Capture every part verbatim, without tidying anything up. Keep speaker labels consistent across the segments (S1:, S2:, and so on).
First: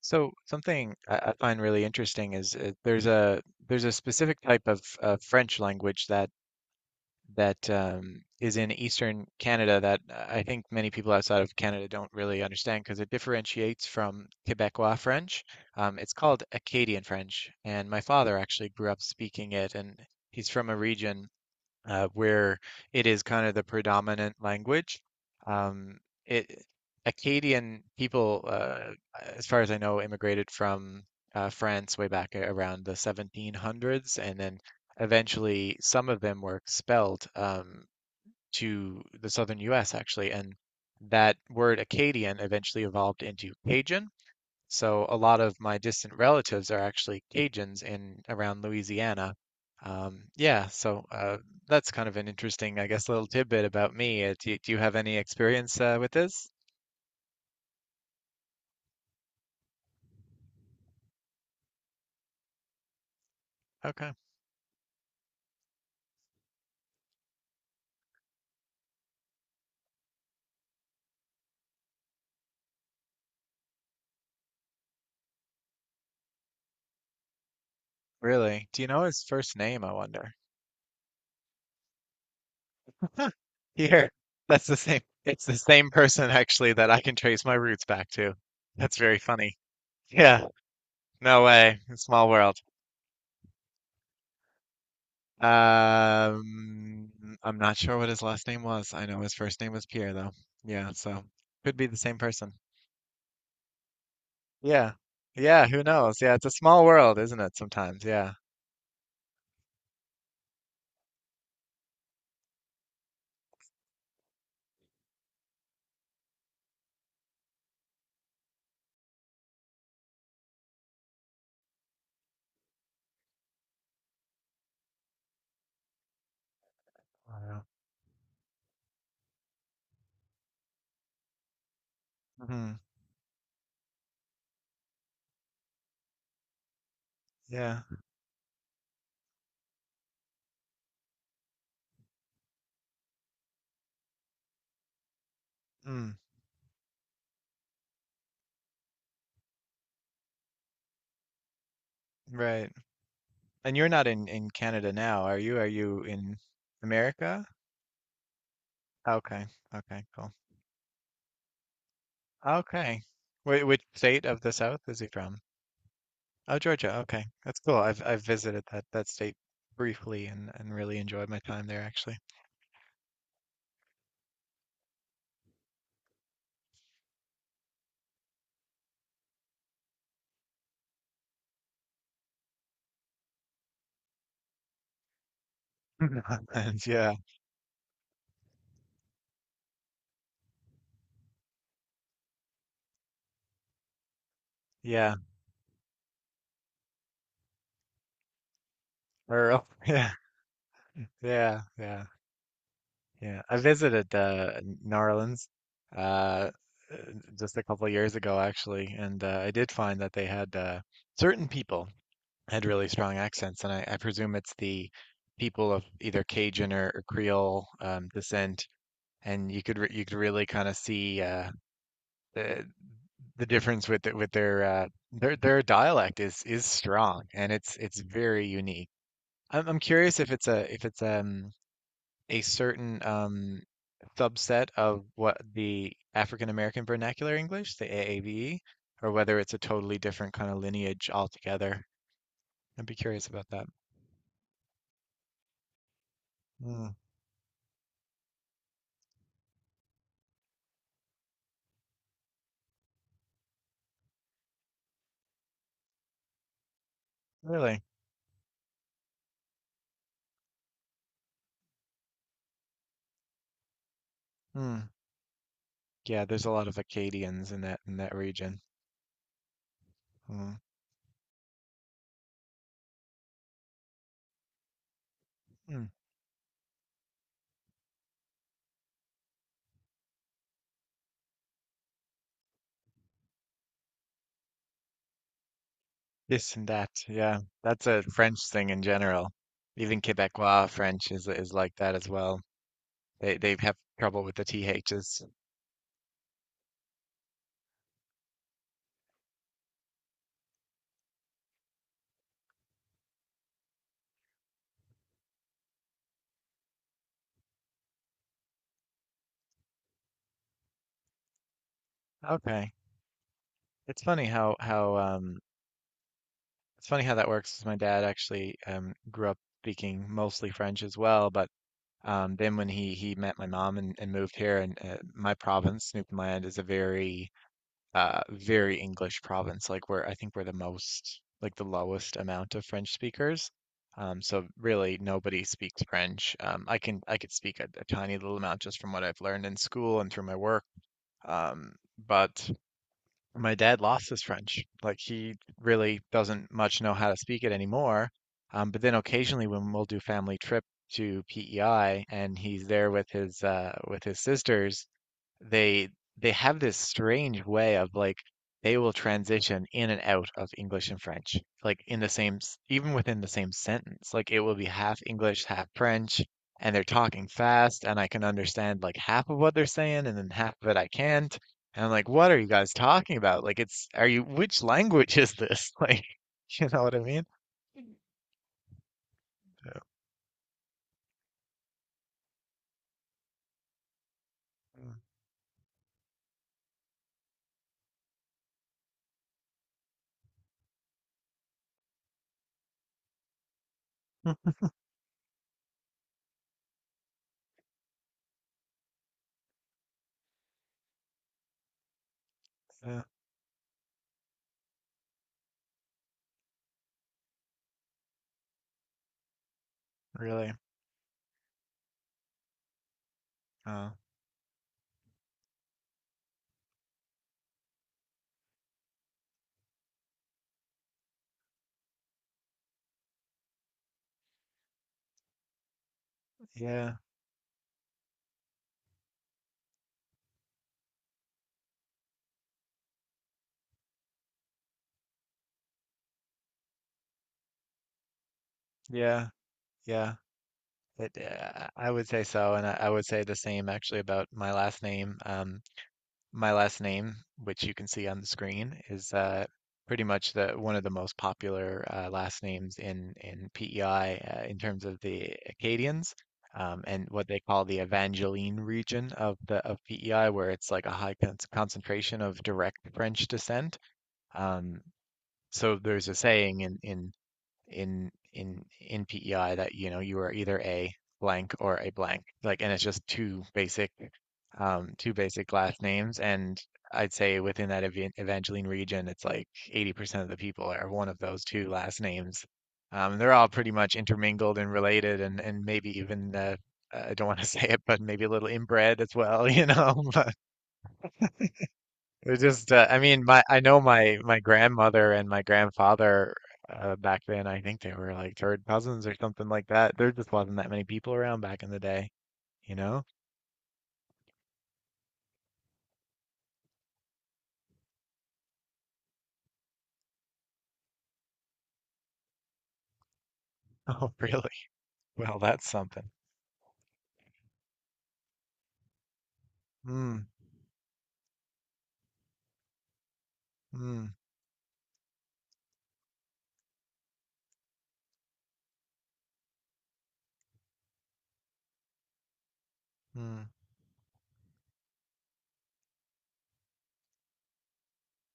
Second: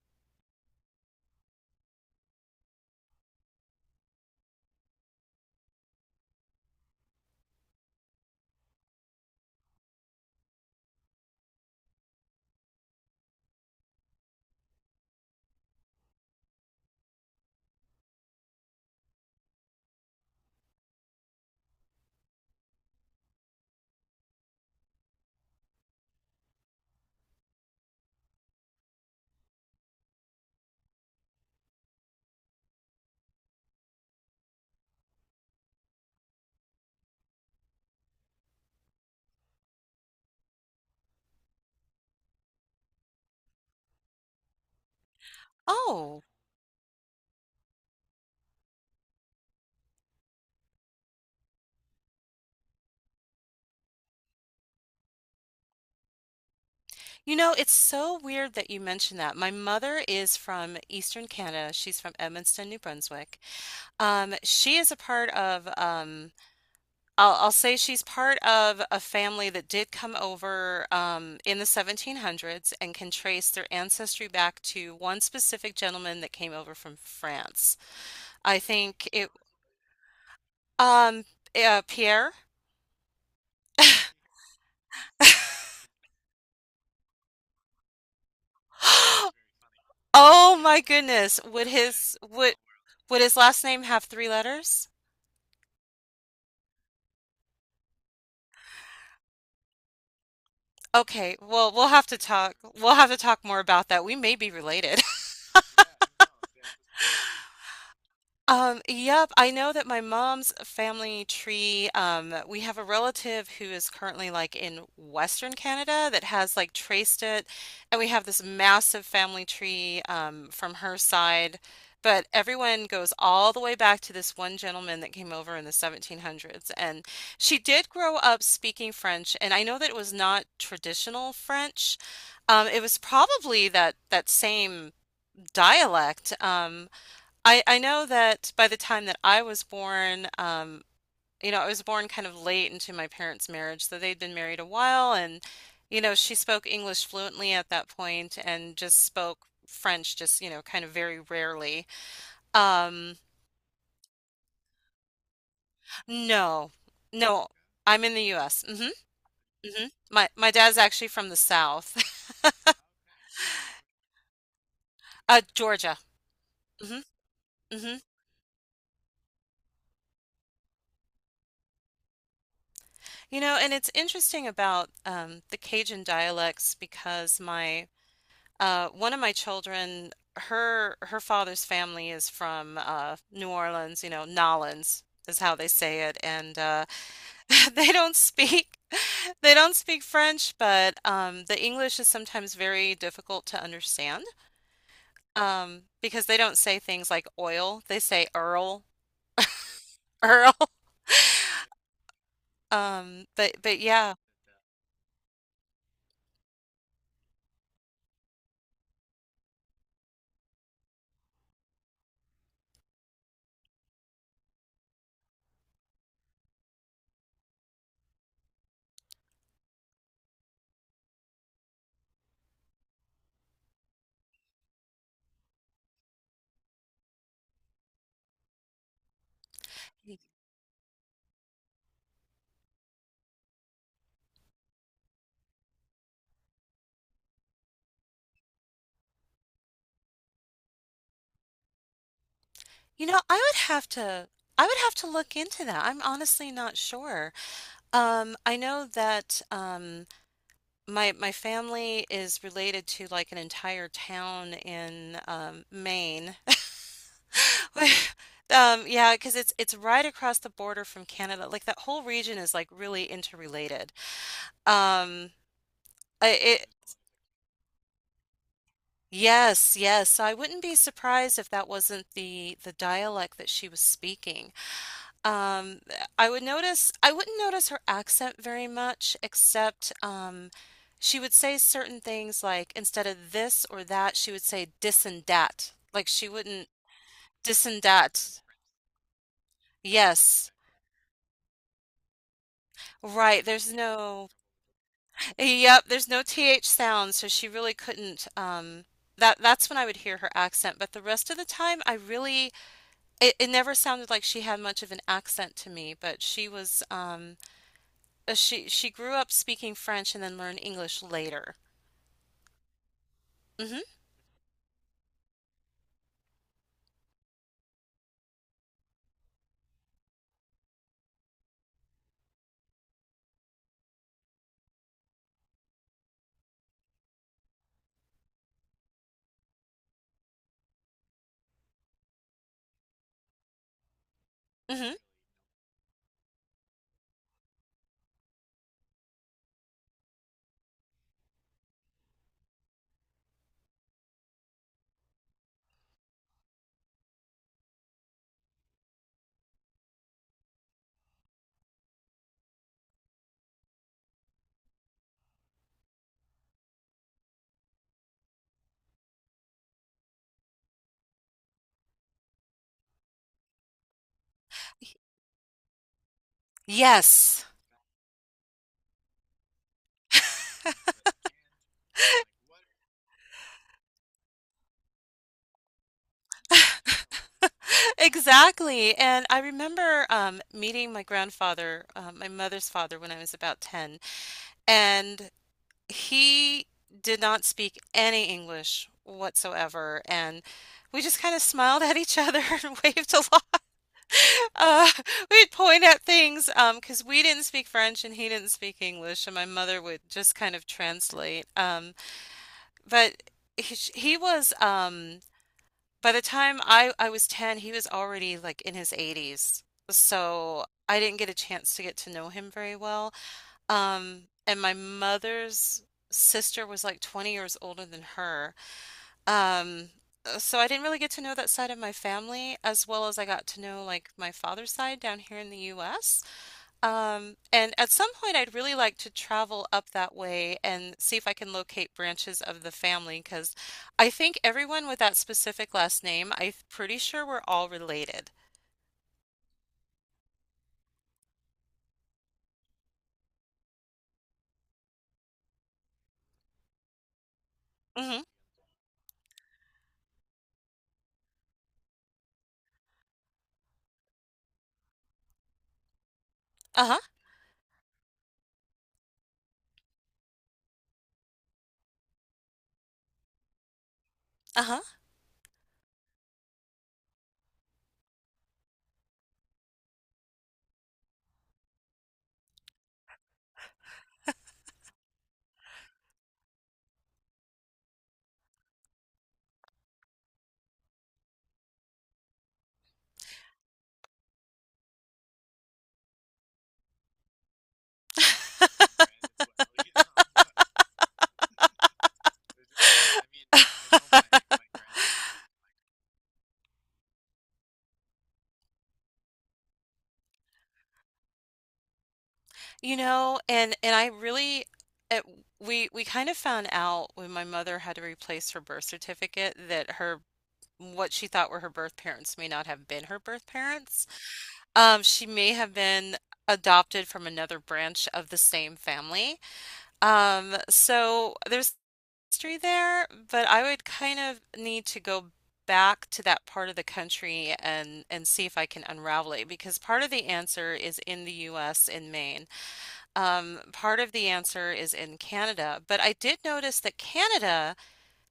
S1: So something I, I find really interesting is uh, there's a there's a specific type of uh, French language that that um, is in Eastern Canada that uh, I think many people outside of Canada don't really understand because it differentiates from Quebecois French. Um, it's called Acadian French, and my father actually grew up speaking it, and he's from a region uh, where it is kind of the predominant language. Um, it Acadian people, uh, as far as I know, immigrated from uh, France way back around the seventeen hundreds, and then eventually some of them were expelled um, to the southern U S actually, and that word Acadian eventually evolved into Cajun. So a lot of my distant
S2: Oh,
S1: relatives are actually Cajuns in around Louisiana. Um, yeah, so uh, that's kind of an interesting, I guess, little tidbit about me. Uh, do, do you have any experience uh, with this?
S2: you know, it's so weird that you mentioned that. My mother is from Eastern Canada. She's from Edmundston, New Brunswick.
S1: Okay,
S2: Um, she is a part of, um, I'll, I'll say she's part of a family that did come over um, in the seventeen hundreds and can trace their ancestry back to one specific gentleman that came over from France. I
S1: really? Do you know
S2: think
S1: his
S2: it,
S1: first name, I wonder?
S2: um, uh, Pierre.
S1: Huh? Here, that's the same. It's the same person actually that I can trace my roots back to. That's very funny. Yeah,
S2: Oh my goodness.
S1: no
S2: Would
S1: way.
S2: his,
S1: Small
S2: would,
S1: world.
S2: would his last name have three letters?
S1: Um, I'm not sure what his last name was. I know his first name was Pierre, though. Yeah, so
S2: Okay, well,
S1: could be
S2: we'll
S1: the
S2: have
S1: same
S2: to
S1: person.
S2: talk. We'll have to talk more about that. We may be
S1: Yeah.
S2: related.
S1: Yeah, who knows? Yeah, it's a small world, isn't it, sometimes? Yeah.
S2: Um, yep, I know that my mom's family tree, um, we have a relative who is currently like in Western Canada that has like traced it, and we have this massive family tree um, from her side, but everyone goes all the way back to this one gentleman that came over in the seventeen hundreds, and she did grow up speaking French, and I know that it was not traditional French. Um,
S1: Hmm.
S2: it was probably that that same dialect. Um, I I
S1: Yeah.
S2: know that by the time that I was born, um, you know, I was born kind of late into my parents' marriage, so they'd been married a while, and you
S1: Mm.
S2: know, she spoke English fluently at that point and just spoke French just, you know, kind of very rarely.
S1: Right.
S2: Um,
S1: And you're not in in Canada now, are you? Are you in
S2: no.
S1: America?
S2: No. I'm in the U S. Mhm.
S1: Okay.
S2: Mhm.
S1: Okay,
S2: My
S1: cool.
S2: my dad's actually from the South.
S1: Okay. Wh which state of the South is he from?
S2: Uh, Georgia.
S1: Oh, Georgia.
S2: Mhm.
S1: Okay. That's cool.
S2: Mhm.
S1: I've I've visited that that state briefly and and really enjoyed my time there actually.
S2: You know, and it's interesting about um the Cajun dialects because my Uh, one of my children, her her father's family is from uh, New Orleans, you know, Nolans is how they say it, and uh,
S1: And yeah,
S2: they don't speak they don't speak French, but um, the English is sometimes very difficult to understand
S1: yeah,
S2: um, because they don't say things like oil; they say Earl,
S1: Earl. Yeah,
S2: Earl.
S1: yeah, yeah,
S2: Um,
S1: yeah.
S2: but
S1: I
S2: but
S1: visited
S2: yeah.
S1: uh, New Orleans uh, uh, just a couple of years ago, actually, and uh, I did find that they had uh, certain people had really strong accents, and I, I presume it's the people of either Cajun or, or Creole um, descent, and you could re you could really kind of see uh, the, the difference with the, with their uh, their their dialect is is strong, and it's it's very unique. I'm I'm curious if it's a if it's um a certain um subset of what the African American Vernacular English, the A A V E, or whether it's a totally different kind of lineage altogether. I'd be
S2: You know,
S1: curious
S2: I
S1: about
S2: would
S1: that.
S2: have to I would have to look into that. I'm honestly not
S1: Mm,
S2: sure. Um, I know that um. My my family is related to like an entire town in um, Maine.
S1: really?
S2: Um, yeah, because it's it's right across the border from Canada. Like that whole region is like really interrelated.
S1: Mm.
S2: Um,
S1: Yeah,
S2: I-
S1: there's a
S2: it
S1: lot of Acadians in that in that region.
S2: Yes, yes. So I
S1: Mm.
S2: wouldn't be surprised if that wasn't the the dialect that she was speaking. Um,
S1: Mm.
S2: I would notice, I wouldn't notice her accent very much, except um, she would say certain things like instead of this or that, she would say dis and dat. Like she
S1: This and
S2: wouldn't
S1: that. Yeah,
S2: Dis and
S1: that's a French
S2: dat.
S1: thing in general. Even
S2: Yes,
S1: Quebecois French is is like that as well. They
S2: right.
S1: they
S2: There's
S1: have trouble
S2: no,
S1: with the T H's.
S2: Yep, there's no th sound, so she really couldn't. Um, that that's when I would hear her accent, but the rest of the time, I really, it, it never sounded like she had much of an accent to me. But she was, um, uh, she she grew up speaking French and then learned English later.
S1: Okay.
S2: Hmm.
S1: It's funny how how um It's funny how that works. My dad actually um, grew up speaking mostly French as well, but um, then when he he met my mom and, and moved here, and uh, my province, Newfoundland, is a very uh, very English province. Like we're I think we're the most like the lowest amount of French speakers. Um, so really
S2: Hmm.
S1: nobody speaks French. Um, I can I could speak a, a tiny little amount just from what I've learned in school and through my work. Um, but my dad lost his French. Like he really doesn't much know how to speak it anymore. Um, but then occasionally when we'll do family trip to P E I and he's there with his uh, with his sisters, they they have this strange way of like they will transition in and out of English and French, like in the same s- even within the same sentence. Like it will be half English, half French, and they're talking
S2: Yes.
S1: fast, and I can understand like half of what they're saying, and then half of it I can't. And I'm like, what are you guys talking about? Like it's are you which language is this? Like, you know what I mean?
S2: Exactly. And I
S1: Yeah.
S2: remember um, meeting my grandfather, uh, my mother's father, when I was about ten, and he did not speak any English whatsoever. And we just kind of smiled at each other and waved along.
S1: Mm.
S2: Uh, we'd point at things um, because we didn't speak French and he didn't speak English, and my mother would just kind of translate. Um,
S1: Yeah,
S2: but he, he was um, by the time I I was ten, he was already like in his eighties.
S1: really.
S2: So I didn't get a chance to get to know him very well.
S1: Uh,
S2: Um, and my mother's sister was like twenty years older than her. Um, uh, so I didn't really get to know that side of my family as well as I got to know like my father's side down here in the U S.
S1: yeah,
S2: Um, and at some point, I'd really like to travel up that way and see if I can locate branches of the family because I think everyone with that specific last name, I'm pretty sure we're all related.
S1: yeah, yeah. It, uh, I would say so, and I, I would say the same actually about my last name. Um, my last name, which you can see on
S2: Hmm.
S1: the screen, is uh, pretty much the one of the most popular uh, last names in in P E I uh, in terms of the Acadians um,
S2: Uh-huh.
S1: and what they call the Evangeline region of the of P E I, where it's like a high con concentration of direct French descent. Um,
S2: Uh-huh.
S1: so there's a saying in in in in in P E I that you know you are either a blank or a blank, like, and it's just two basic um two basic last names, and I'd say within that evan Evangeline region it's like eighty percent of the people are one of those two last names. Um they're all pretty much intermingled and related, and and maybe even uh, I don't want to say it, but maybe a little inbred as well, you know. They just, uh, I mean, my I know my my grandmother and my grandfather uh, back then. I think they were like third cousins or something like that. There just wasn't that many people around back in the day, you
S2: You
S1: know?
S2: know, and and I really it, we we kind of found out when my mother had to replace her birth certificate that her what she thought were her birth parents may not have been her birth parents.
S1: Oh, really?
S2: Um, she
S1: Well,
S2: may
S1: that's
S2: have
S1: something.
S2: been adopted from another branch of the same family.
S1: Mm,
S2: Um, so there's history there, but I would
S1: mm,
S2: kind of need to go back to that part of the country and and see if I can unravel it because part of the answer is in the U S in Maine.
S1: mm,
S2: Um, part of the answer is in Canada, but I did notice that Canada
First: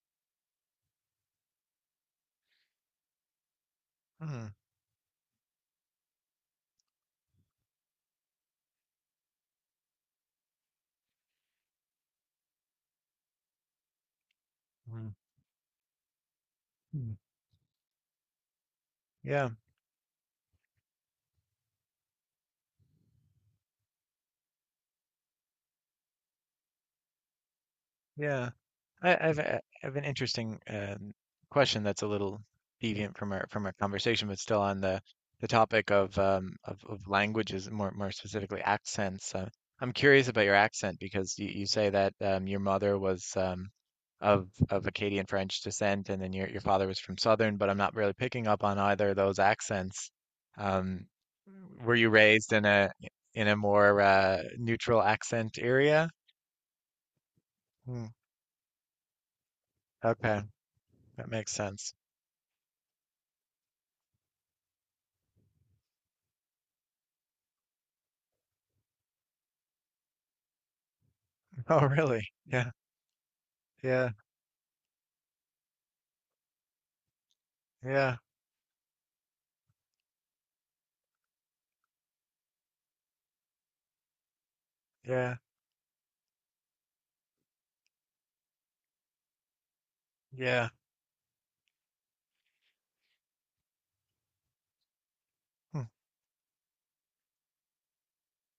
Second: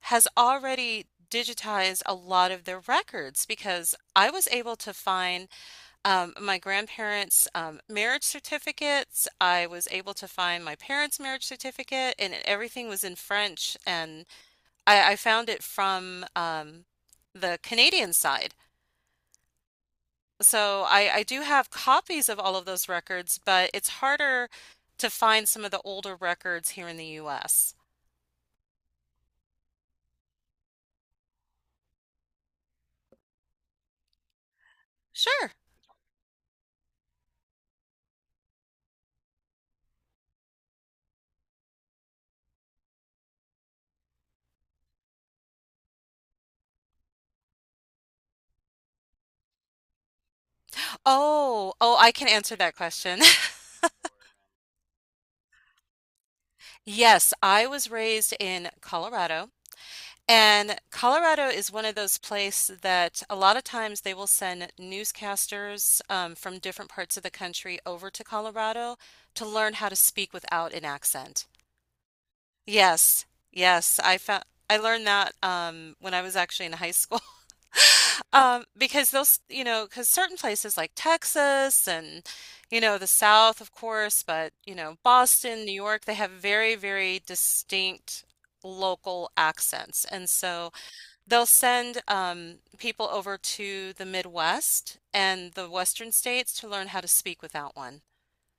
S2: has already digitized a lot of their records because I was
S1: mm,
S2: able to find um, my grandparents' um, marriage certificates. I was able to find my parents' marriage certificate, and everything was in French. And
S1: mm,
S2: I, I found it from um,
S1: mm.
S2: the Canadian side.
S1: Yeah.
S2: So I, I do have copies of all of those records, but it's harder to find some of the older records here in the U S.
S1: Yeah. I, I've uh, I have an interesting um, question that's a little deviant from our from our conversation, but still on the the
S2: Sure.
S1: topic of um, of, of languages, more more specifically accents. Uh, I'm curious about your accent because you, you say that um, your mother was um, of of Acadian French descent, and then your your father was from Southern. But I'm not really picking up on either of those accents. Um,
S2: Oh,
S1: were
S2: oh,
S1: you
S2: I can
S1: raised
S2: answer
S1: in
S2: that
S1: a
S2: question.
S1: in a more uh, neutral accent area?
S2: Yes, I was
S1: Hmm.
S2: raised in Colorado.
S1: Okay.
S2: And
S1: That
S2: Colorado
S1: makes
S2: is one of
S1: sense.
S2: those places that a lot of times they will send newscasters um, from different parts of the country over to Colorado to learn how to speak without an accent.
S1: Oh, really? Yeah,
S2: Yes, yes,
S1: yeah,
S2: I found I learned that um, when I was actually in high school
S1: yeah,
S2: um, because those you know because certain places like Texas and you know the South of course, but you know
S1: yeah,
S2: Boston, New York, they have very very distinct local accents, and
S1: yeah.
S2: so. They'll send um, people over to the Midwest and the
S1: Hmm.
S2: Western states to learn how to speak without one.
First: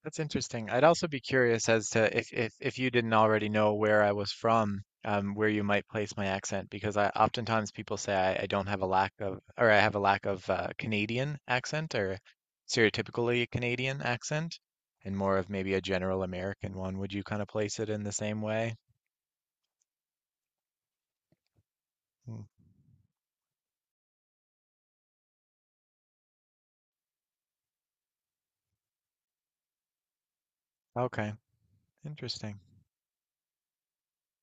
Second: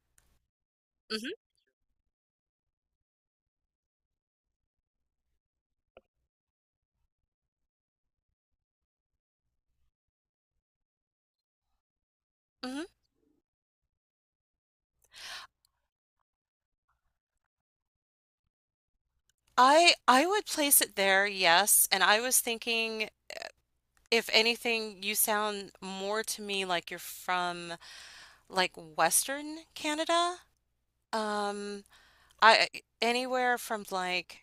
S1: That's interesting. I'd also be
S2: Mm-hmm,
S1: curious as to if if if you didn't already know where I was from, um, where you might place my accent, because I oftentimes people say I, I don't have a lack of, or I have a lack of uh, Canadian accent or
S2: mm-hmm.
S1: stereotypically Canadian accent, and more of maybe a general American one. Would you kind of place it in the same way?
S2: I I would place it there, yes. And I was
S1: Hmm.
S2: thinking, if anything, you sound more to me like you're from like Western Canada.
S1: Okay,
S2: Um,
S1: interesting.
S2: I anywhere from like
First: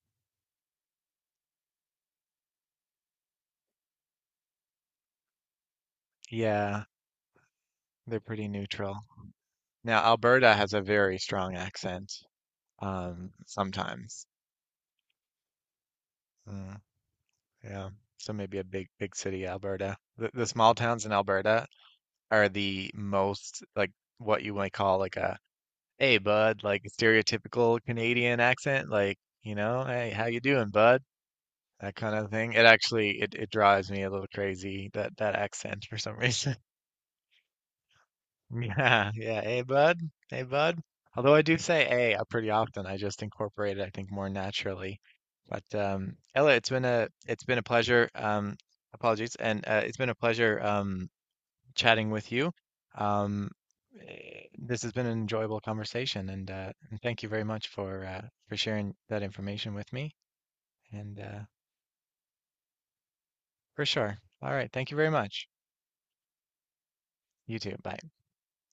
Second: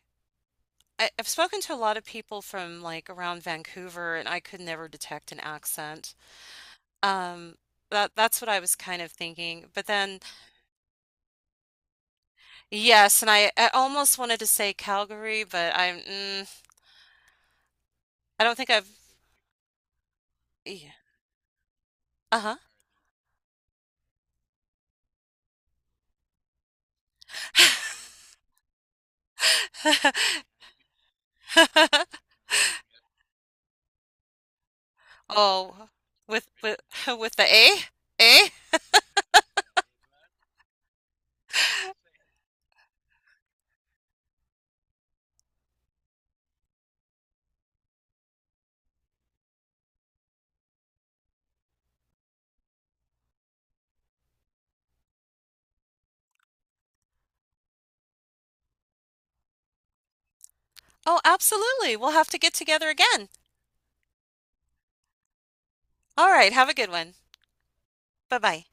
S2: I, I've spoken to a lot of people from like around Vancouver, and I could never detect an accent.
S1: Yeah,
S2: Um, that
S1: they're
S2: that's
S1: pretty
S2: what I was
S1: neutral.
S2: kind of thinking. But
S1: Now,
S2: then.
S1: Alberta has a very strong accent,
S2: Yes, and
S1: um,
S2: I, I almost
S1: sometimes.
S2: wanted to say Calgary, but I'm mm,
S1: Mm, yeah. So
S2: I don't
S1: maybe a
S2: think I've
S1: big, big city, Alberta. The, the small
S2: yeah.
S1: towns in Alberta are
S2: Uh-huh.
S1: the most like what you might call like a, hey, bud, like stereotypical Canadian accent, like, you know, hey, how you doing, bud? That kind of thing. It actually it, it drives me a little crazy that that accent
S2: Oh,
S1: for some
S2: with
S1: reason.
S2: with with the A? A?
S1: Yeah, yeah. Hey, bud. Hey, bud. Although I do say hey uh, pretty often, I just incorporate it, I think, more naturally. But um, Ella, it's been a it's been a pleasure. Um, apologies, and uh, it's been a pleasure um, chatting with you. Um, eh, this has been an enjoyable conversation, and, uh, and thank you very much for uh, for sharing that information with me. And
S2: Oh,
S1: uh,
S2: absolutely. We'll have to get together again.
S1: for sure. All right. Thank you very much.
S2: All right, have a good one.
S1: You too. Bye.
S2: Bye-bye.